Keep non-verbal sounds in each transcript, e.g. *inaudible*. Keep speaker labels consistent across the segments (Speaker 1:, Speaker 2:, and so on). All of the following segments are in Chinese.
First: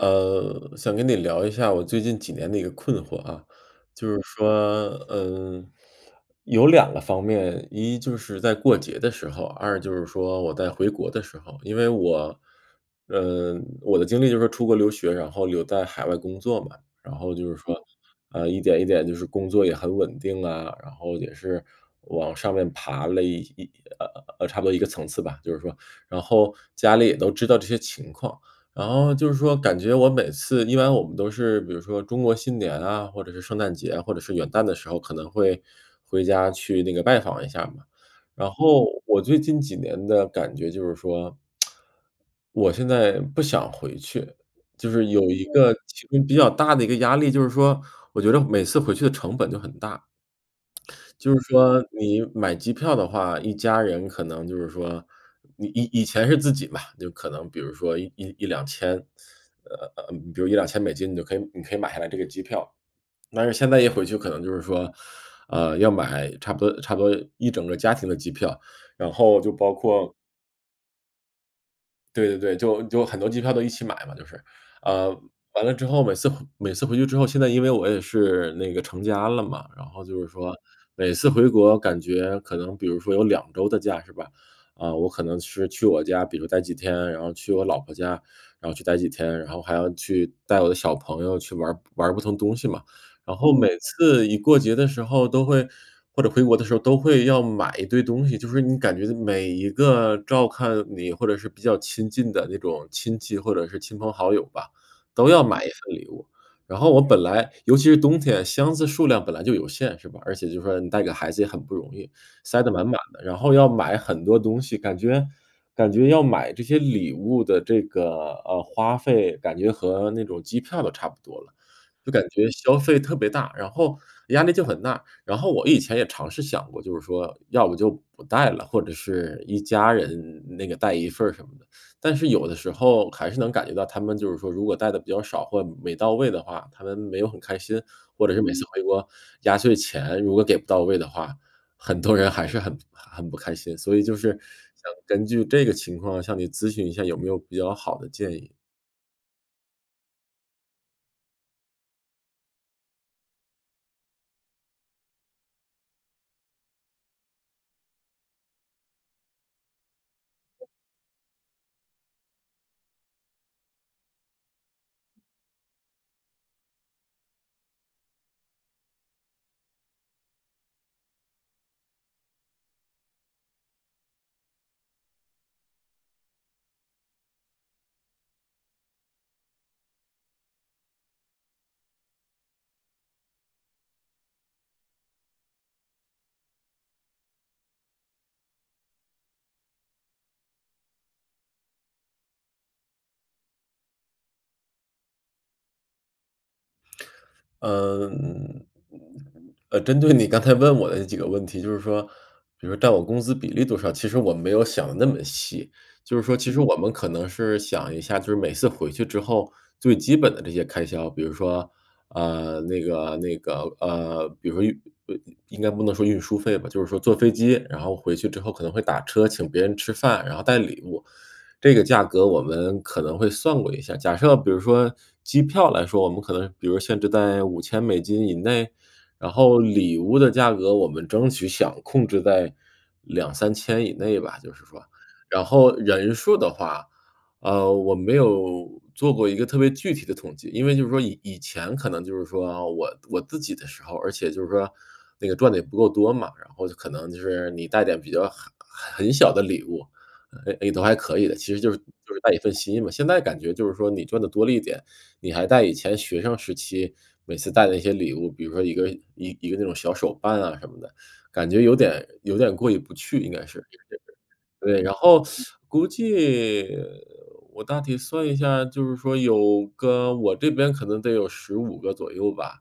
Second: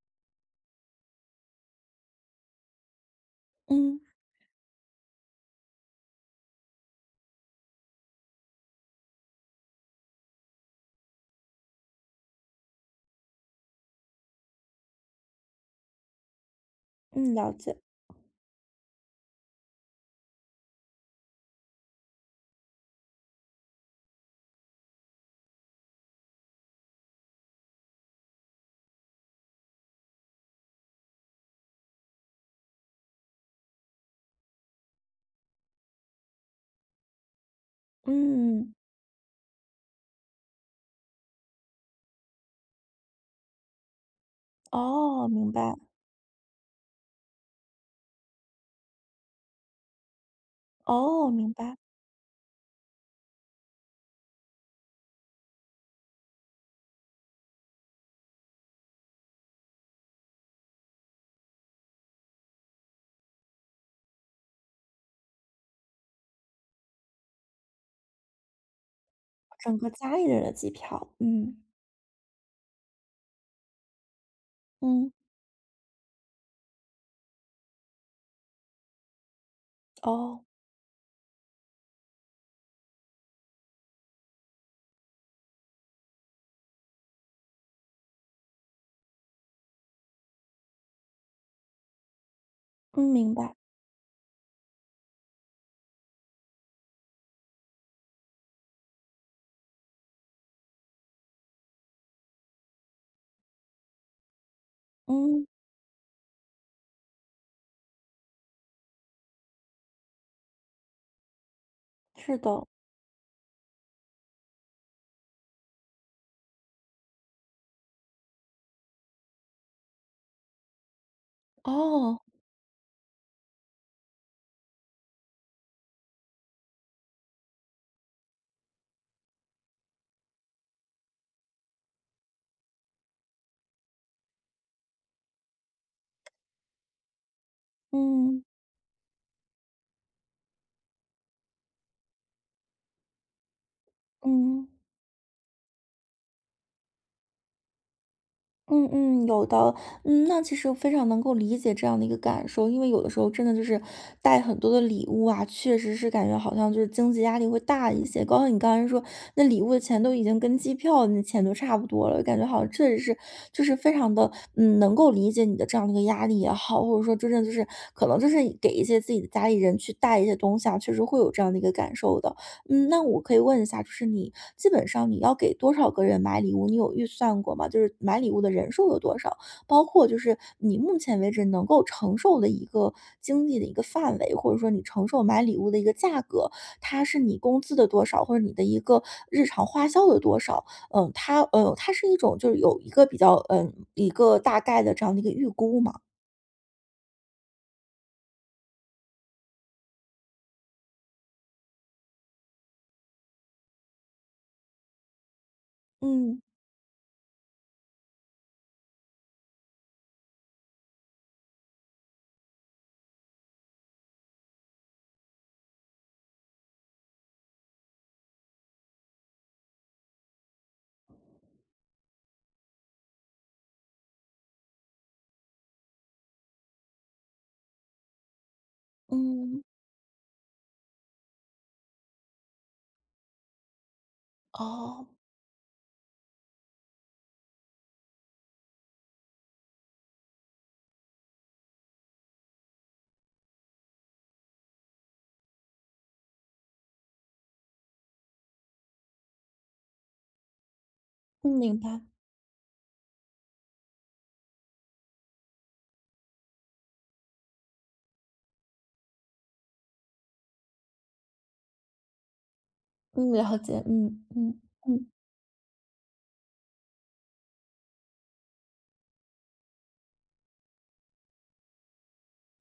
Speaker 1: 呃，想跟你聊一下我最近几年的一个困惑啊。
Speaker 2: 嗯。
Speaker 1: 就是说，嗯，有两个方面：一就是在过节的时候，二就是说我在回国的时候。因为我嗯，我的经历就是说出国留学，然后留在海外工作嘛。然后
Speaker 2: 嗯，
Speaker 1: 就
Speaker 2: 了
Speaker 1: 是
Speaker 2: 解。
Speaker 1: 说，呃，一点一点就是工作也很稳定啊，然后也是往上面爬了一一呃呃呃，差不多一个层次吧，就是说。然后家里也都知道这些情况，然后就是说感觉我每次，一般我们都是，比如说中国新年啊，或者是圣诞节，或者是元旦的时候，可能会，回家去那个拜访一下嘛。然
Speaker 2: 嗯。
Speaker 1: 后我最近几年的感觉就是说，*smacks lips* 我现在不想回去。就是有
Speaker 2: 哦，
Speaker 1: 一
Speaker 2: 明
Speaker 1: 个
Speaker 2: 白。
Speaker 1: 其中比较大的一个压力，就是说，我觉得每次回去的成本就很大。
Speaker 2: 哦，
Speaker 1: 就是
Speaker 2: 明白。
Speaker 1: 说你买机票的话，一家人可能就是说你以以前是自己吧，就可能比如说一一1000-2000，呃呃，嗯嗯，比如$1000-$2000，你就可以你可以买下来这个机票，但是现在一回去可能就是说，呃，要买差不多差不多一整个儿家庭的机票，然后就包
Speaker 2: 整个
Speaker 1: 括
Speaker 2: 家里的人的机票，嗯。
Speaker 1: 对对对，就就很多机票都一起买嘛就是。呃，
Speaker 2: 嗯。
Speaker 1: 完了之后每次回每次回去之后，现在因为我也是那个成家了嘛，然后就是
Speaker 2: 哦。
Speaker 1: 说，每次回国感觉可能比如说有2周的假是吧，啊，我可能是去我家，比如待几天，然后去我老婆家，然后去待几天，然后还要去带我的小朋友去玩儿玩儿不同东西嘛。
Speaker 2: 嗯，明
Speaker 1: 然后
Speaker 2: 白。
Speaker 1: 每次一过节的时候都会或者回国的时候都会要买一堆东西，就是你感觉每一个照看你或者是比较亲近的那种亲戚或者是亲朋好友吧，都要
Speaker 2: 嗯。
Speaker 1: 买一份礼物。然后我本来尤其是冬天，箱子数量本来就有限是吧，而且就是说你带个孩子也很不容易，
Speaker 2: 是
Speaker 1: 塞
Speaker 2: 的。
Speaker 1: 得满满的。然后要买很多东西，感觉感觉要买这些礼物的这个，呃，花费，感觉和那种机票都差不多了。就
Speaker 2: 哦。
Speaker 1: 感觉消费特别大，然后压力就很大。然后我以前也尝试想过，就是说要不就不带了，或者是一家人那个带一份儿什么的。但是有的时候还是能感觉到，他们就是说如果带的比较少或没到位的话，他们没有很开心，或者是
Speaker 2: 嗯。
Speaker 1: 每次回国，压岁钱如果给不到位的话，很多人还是很很不开心。所以就是
Speaker 2: 嗯。
Speaker 1: 想根据这个情况向你咨询一下有没有比较好的建议。
Speaker 2: 嗯嗯，有的。嗯，那其实我非常能够理解这样的一个感受，因为有的时候真的就是带很多的礼物啊，确实是感觉好像就是经济压力会大一些，包括你刚才说，那礼物的钱都已经跟机票那钱都差不多了，感觉好像确实是就是非常地，嗯，能够理解你的这样的一个压力也好，或者说真正就是可能就是给一些自己的家里人去带一些东西啊，确实会有这样的一个感受的。嗯，那我可以问一下就是你基本上你要给多少个人买礼物，你有预算过吗？就是买礼物的人数有多少？包括就是你目前为止能够承受的一个经济的一个范围，或者说你承受买礼物的一个价格，它是你工资的多少，或者你的一个日常花销的多少？呃，它，呃，它是一种就是有一个比较，呃，一个大概的这样的一个预估吗？
Speaker 1: 呃，嗯，嗯，呃，针对你刚才问我的那几个问题，就是说比如占我工资比例多少，其实我没有想得那么细。就是说
Speaker 2: 嗯。
Speaker 1: 其实我们可能是想一下就是每次回去之后，最基本的这些开销，比如说，呃，那个那个呃，比如说运呃应该不能说运输费吧，就是说坐飞机，然后回去之后可能会打车，请别人吃饭，然后带礼物，这个价格我们可能会算过一下。假设比如说机票来说，我们可能比如限制在5000美金以内，然后
Speaker 2: 嗯。
Speaker 1: 礼物的价格我们争取想控制在2000-3000以内吧，就是说。
Speaker 2: 哦。
Speaker 1: 然后人数的话，呃，我没有做过一个特别具体的统计。因为就是说以以前可能就是说，啊，我我自己的时候儿而且就是说那个赚得也不够多嘛。然后就可能就是你带点比较很很很小的礼物，也也都还可以的，
Speaker 2: 嗯，
Speaker 1: 其实就
Speaker 2: 明
Speaker 1: 是
Speaker 2: 白。
Speaker 1: 就是带一份心嘛，现在感觉就是说你赚得多了一点，你还带以前学生时期每次带的那些礼物，比如说一个一一个那种小手办啊什么的，感觉有点有点过意不去，
Speaker 2: 嗯，
Speaker 1: 应该
Speaker 2: 了
Speaker 1: 是。
Speaker 2: 解，嗯，嗯，
Speaker 1: *unintelligible* 对，然
Speaker 2: 嗯。
Speaker 1: 后 *sucks teeth* 估计我大体算一下，就是说有个我这边可能得有15个左右吧，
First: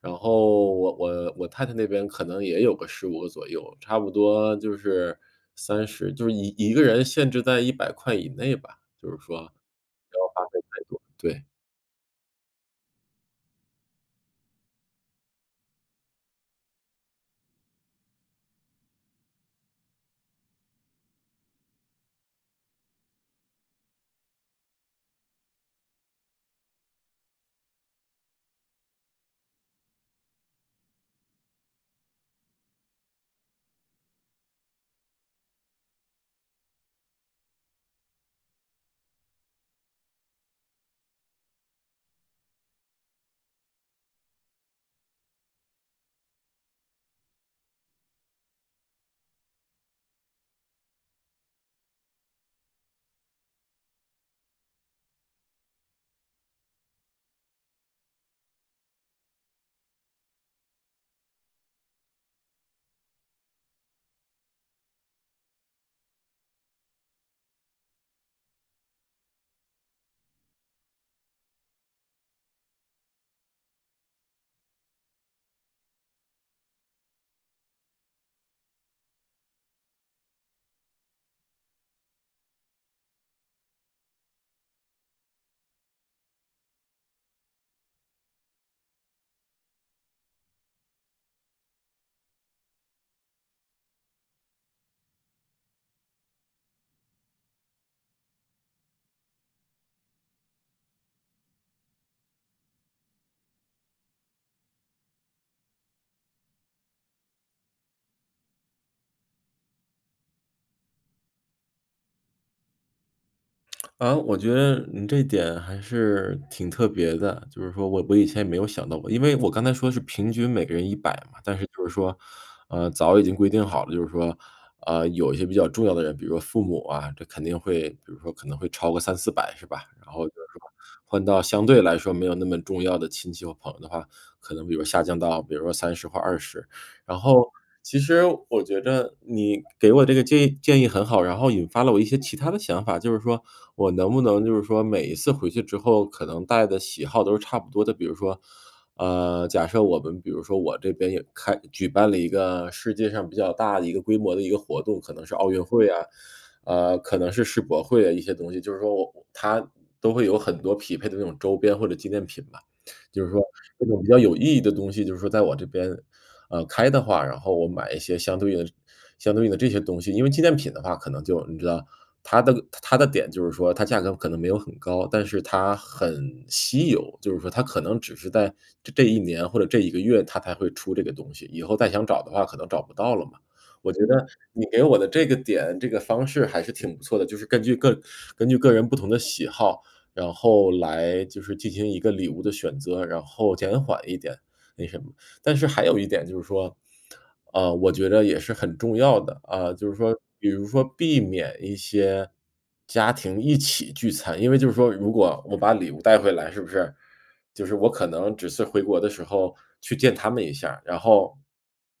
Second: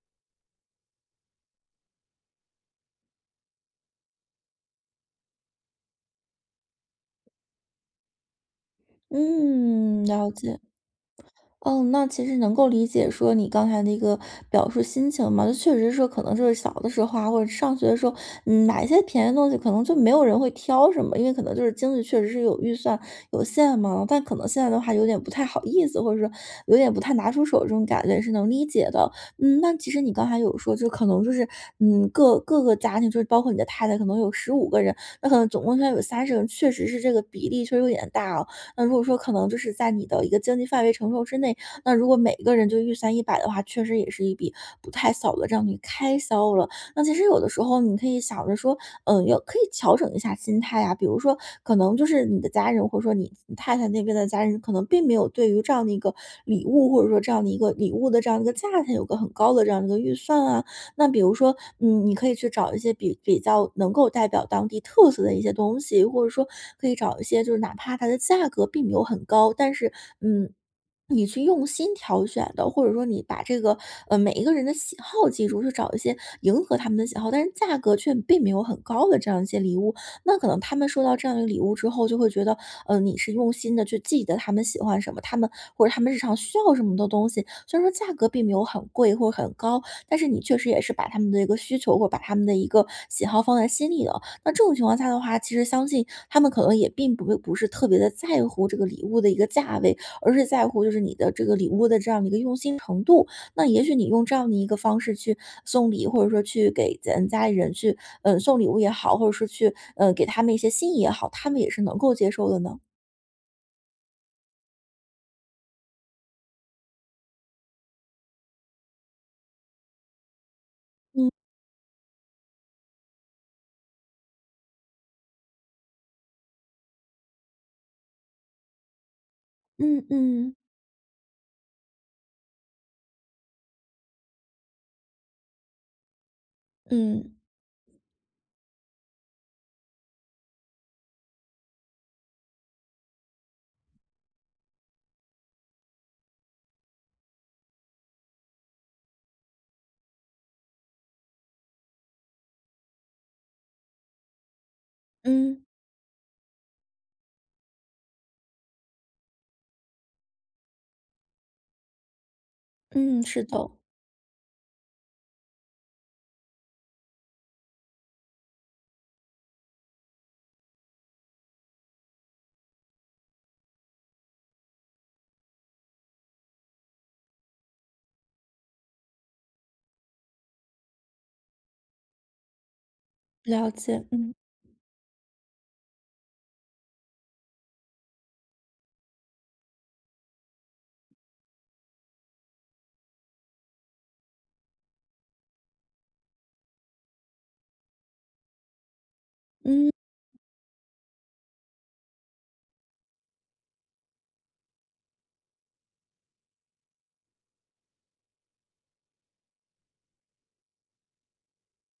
Speaker 1: 然后我我我太太那边可能也有个15个左右，差不多就是30，就是11个人限制在¥100以内吧，就是说不要花
Speaker 2: 嗯，了解。
Speaker 1: 费太多，对。
Speaker 2: 嗯，那其实能够理解说你刚才那个表述心情嘛。那确实说可能是小的时候啊，或者是上学的时候，嗯，买一些便宜的东西可能就没有人会挑什么。因为可能就是经济确实是有预算，有限嘛，但可能现在的话有点不太好意思，或者说有点不太拿出手，这种感觉也是能理解的。嗯，那其实你刚才有说，就可能就是，嗯，各各个家庭，就是包括你的太太，可能有15个人，那可能总共要有30个人，确实是这个比例确实有点大哦。那如果说可能就是在你的一个经济范围承受之内，那如果每个人就预算100的话，确实也是一笔不太小的这样一个开销了。那其实有的时候你可以想着说，呃，有可以调整一下心态啊，比如说，可能就是你的家人，或者说你你太太那边的家人，可能并没有对于这样的一个礼物，或者说这样的一个礼物的这样的一个价钱有个很高的这样一个预算啊。那比如说，嗯，你可以去找一些比比较能够代表当地特色的一些东西，或者说可以找一些就是哪怕它的价格并没有很高，但是，嗯，*swallows* 你去用心挑选的。或者说你把这个呃，每一个人的喜好记住，去找一些迎合他们的喜好，但是价格却并没有很高的这样一些礼物，那可能他们收到这样一个礼物之后，就会觉得，嗯，你是用心地去记得他们喜欢什么。他们或者他们日常需要什么的东西，虽然说价格并没有很贵或很高，但是你确实也是把他们的一个需求或者把他们的一个喜好放在心里了。那这种情况下的话，其实相信他们可能也并不会不是特别地在乎这个礼物的一个价位，而是在乎就是你的这个礼物的这样一个用心程度。那也许你用这样的一个方式去送礼，或者说去给咱家里人去，嗯，送礼物也好，或者说去，呃，给他们一些心意也好，他们也是能够接受的呢？
Speaker 1: 啊，我觉得你这点还是挺特别的，就是说我我以前也没有想到过。因为我刚才说的是平均每个人100
Speaker 2: 嗯。
Speaker 1: 嘛，但是就是说，呃，早已经规定好了，就是说，呃，有一些比较重要的人，比如说父母啊，这肯定会比如说可能会超过300-400，是吧？
Speaker 2: 嗯
Speaker 1: 然后就是
Speaker 2: 嗯。
Speaker 1: 说，换到相对来说没有那么重要的亲戚和朋友的话，可能比如说下降到比如说30或20。然
Speaker 2: 嗯。
Speaker 1: 后，其实我觉着你给我这个建议建议很好，然后引发了我一些其它的想法，就是说，我能不能就是说每一次回去之后可能带的喜好都是差不多的？比如说，呃，假设我们比如说我这边也开举办了一个世界上比较大的一个规模的一个活动，可能是奥运
Speaker 2: 嗯。
Speaker 1: 会啊，呃，可能是世博会啊，一些东西，就是说我我它都会有很多匹配的那种周边或者纪念品吧。
Speaker 2: 嗯，
Speaker 1: 就是说，
Speaker 2: 是的。
Speaker 1: 这种比较有意义的东西就是说在我这边，呃，开的话，然后我买一些相对应的这相对应的这些东西。因为纪念品的话可能就，你知道，它的个它它的点就是说，它价格可能没有很高，但是它很稀有。就是说它可能只是在这这一年或者这一个月它才会出这个东西，以后再想找的话可能找不到了嘛。
Speaker 2: 了
Speaker 1: 我觉
Speaker 2: 解，
Speaker 1: 得，
Speaker 2: 嗯。
Speaker 1: 你给我的这个点、这个方式还是挺不错的，就是根据个根据个人不同的喜好，然后来就是进行一个礼物的选择，然后减缓一点，那什么。但是还有一点就是说，呃，我觉着也是很重要的，啊，就
Speaker 2: 嗯。
Speaker 1: 是说比如说避免一些家庭一起聚餐。因为就是说，如果我把礼物带回来，是不是？就是我可能只是回国的时候去见他们一下儿，然后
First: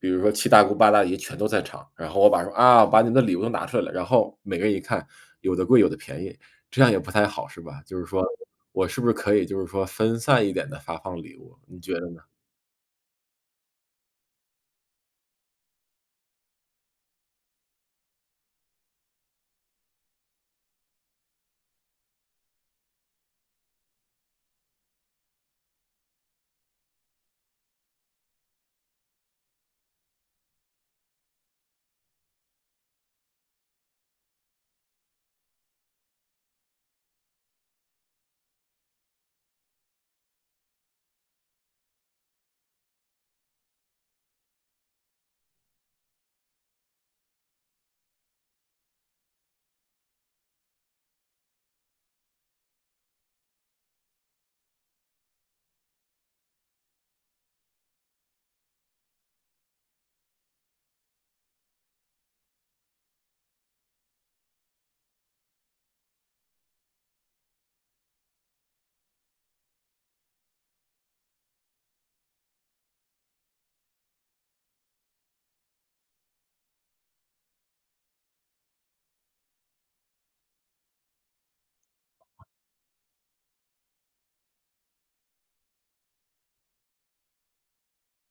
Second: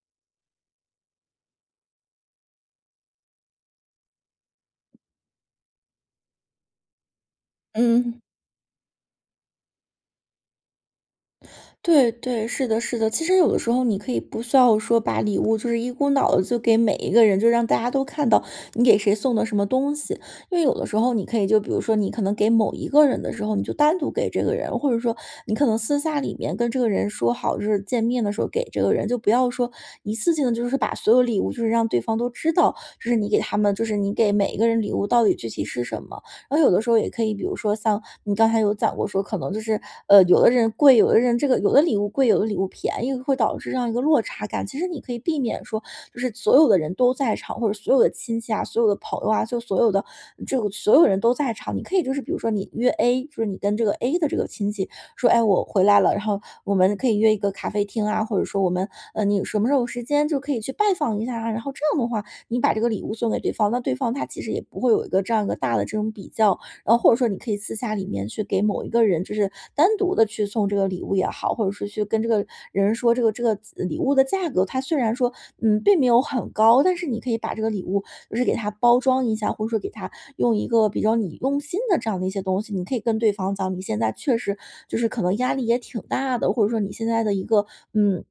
Speaker 1: 比如说七大姑八大姨全都在场，然后我把说：“啊，把你的礼物都拿出来了。”然后每个人一看，有的贵、有的便宜，这样也不太好，是吧？就是
Speaker 2: 嗯。
Speaker 1: 说，我是不是可以就是说分散一点地发放礼物，你觉得
Speaker 2: 对
Speaker 1: 呢？
Speaker 2: 对，是的是的。其实有的时候你可以不需要说把礼物就是一股脑地就给每一个人，就是让大家都看到你给谁送的什么东西。因为有的时候你可以就比如说你可能给某一个人的时候，你就单独给这个人，或者说你可能私下里面跟这个人说好，就是见面的时候给这个人，就不要说一次性地就是把所有礼物就是让对方都知道，这是你给他们就是你给每一个人礼物到底具体是什么。然后有的时候也可以，比如说像你刚才有讲过说可能就是，呃，有的人贵，有的人这个有的礼物贵、有的礼物便宜会导致这样一个落差感。其实你可以避免说就是所有的人都在场，或者所有的亲戚啊、所有的朋友啊，就所有的这个所有人都在场。你可以就是比如说你约 A，就是你跟这个 A 的这个亲戚说：“哎呀，我回来了，然后我们可以约一个咖啡厅啊，或者说我们呃，你有什么时候有时间就可以去拜访一下儿啊。”然后这样的话，你把这个礼物送给对方，那对方他其实也不会有一个这样一个大的这种比较。然后或者说你可以私下里面去给某一个人，就是单独地去送这个礼物也好，或者说去跟这个人说这个这个子呃，礼物的价格，它虽然说，嗯，并没有很高，但是你可以把这个礼物就是给它包装一下，或者说给它用一个比较你用心的这样的一些东西。你可以跟对方讲，你现在确实就是可能压力也挺大的，或者说你现在的一个，嗯，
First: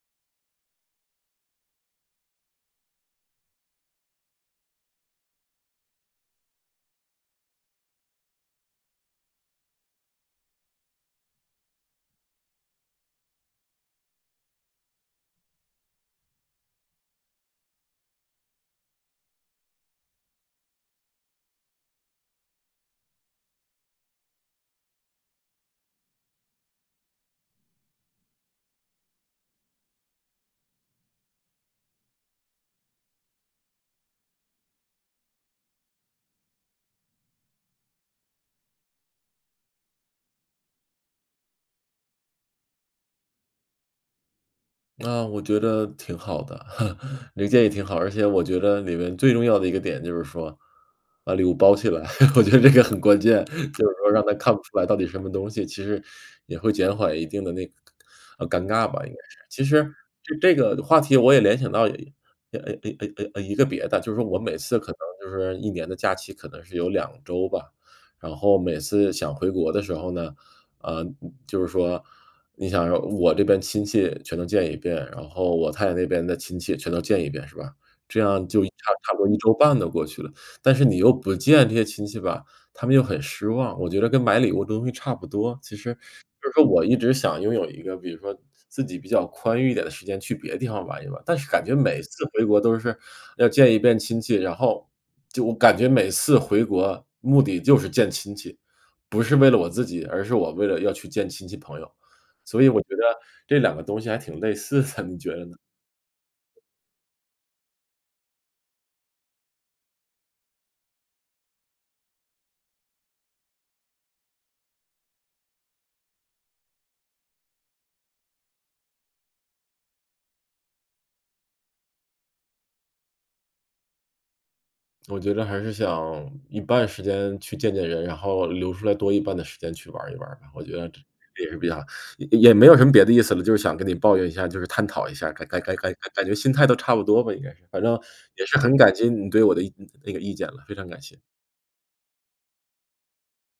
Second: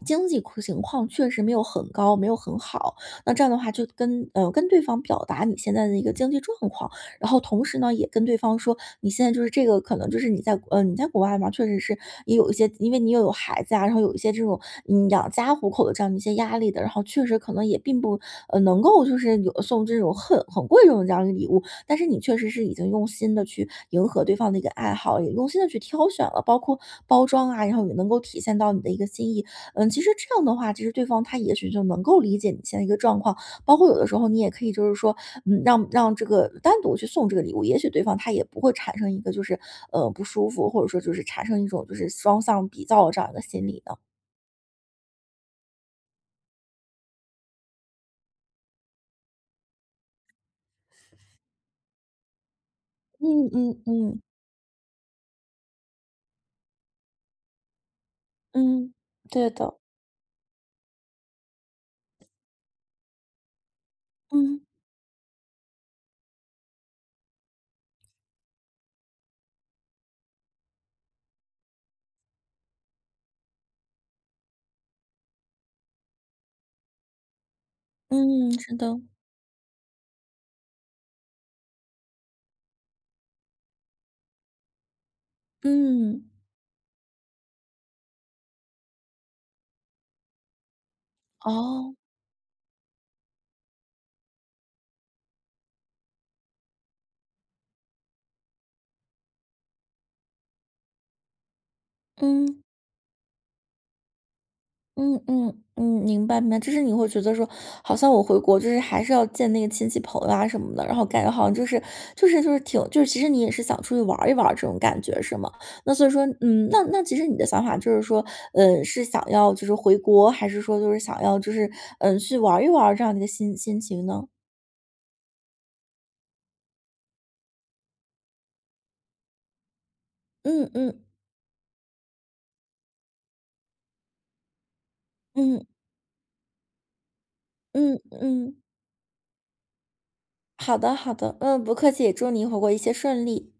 Speaker 2: *swallows* 经济况情况确实没有很高、没有很好，那这样的话就跟呃，跟对方表达你现在的一个经济状况。然后同时呢，也跟对方说，你现在就是这个可能就是你在国嗯，你在国外嘛，确实是也有一些自因为你又有孩子啊，然后有一些这种，嗯，养家糊口的这样的一些压力的，然后确实可能也并不，呃，能够就是有送这种很很贵重的这样一个礼物。但是你确实是已经用心地去迎合对方的一个爱好，也用心地去挑选了，包括包装啊，然后也能够体现到你的一个心意。嗯，其实这样的话，其实对方他也许就能够理解你现在一个状况。包括有的时候你也可以就是说，嗯，让让这个单独去送这个礼物，也许对方他也不会产生一个就是，呃，不舒服，或者说就是产生一种就是双向比较这样一个心理的。
Speaker 1: 啊，我觉得挺好的，*chuckles* 你建议挺好，而且我觉得里面最重要的一个点就是说把礼物包起来。*chuckles* 我觉得这个很关键，
Speaker 2: 嗯嗯
Speaker 1: 就是说
Speaker 2: 嗯。
Speaker 1: 让他看不出来到底什么东西，其实也会减缓一定的那个呃，尴尬
Speaker 2: 嗯，
Speaker 1: 吧应该是，
Speaker 2: 对
Speaker 1: 其
Speaker 2: 的。
Speaker 1: 实这这个话题我也联想到，诶诶诶诶诶诶，一个别的，就是我每
Speaker 2: 嗯。
Speaker 1: 次可能就是1年的假期，可能是有2周吧。然后每次想回国的时候呢，呃，就是说你想说，我这边亲戚全都见一遍，然后我太太那边的亲戚全都见一遍，是吧？这样
Speaker 2: 嗯，
Speaker 1: 就差
Speaker 2: 知道。
Speaker 1: 差不多1周半都过去了。但是你又不见这些亲戚吧，他们又很失望，我觉得跟买礼物东西差不多。其实
Speaker 2: 嗯。
Speaker 1: 就是说我一直想拥有一个比如说自己比较宽裕一点的时间，去别的地方玩一玩，但是感觉
Speaker 2: 哦。
Speaker 1: 每次回国都是要见1遍亲戚，然后就我感觉每次回国，目的就是见亲戚，不是为了我自己，而是我为了要去见亲戚朋友。所
Speaker 2: 嗯。
Speaker 1: 以我觉得这两个东西还挺类似的，
Speaker 2: 嗯
Speaker 1: 你觉得
Speaker 2: 嗯，
Speaker 1: 呢？
Speaker 2: 嗯，明白明白。就是你会觉得说好像我回国就是还是要见那个亲戚朋友啊什么的，然后感觉好像就是就是就是挺就是其实你也是想出去玩儿一玩儿这种感觉，是吗？那所以说嗯，那那其实你的想法就是说，呃，是想要就是回国，还是说就是想要就是，嗯，去玩儿一玩儿，这样一个心心情呢？
Speaker 1: 我觉着还是想一半时间去见见人，然后留出来多一半的时间去玩儿一玩儿。我
Speaker 2: 嗯
Speaker 1: 觉得这
Speaker 2: 嗯。
Speaker 1: 也是比较也也没有什么别的意思了，就是想跟你抱怨一下，就是探讨一下儿，该
Speaker 2: 嗯。
Speaker 1: 该该感觉心态都差不多吧应该是，反
Speaker 2: 嗯
Speaker 1: 正也是
Speaker 2: 嗯。
Speaker 1: 很感激你对我的一那那个意见了，非
Speaker 2: 好
Speaker 1: 常
Speaker 2: 的
Speaker 1: 感
Speaker 2: 好
Speaker 1: 谢。
Speaker 2: 的，嗯，不客气，祝你回国一切顺利。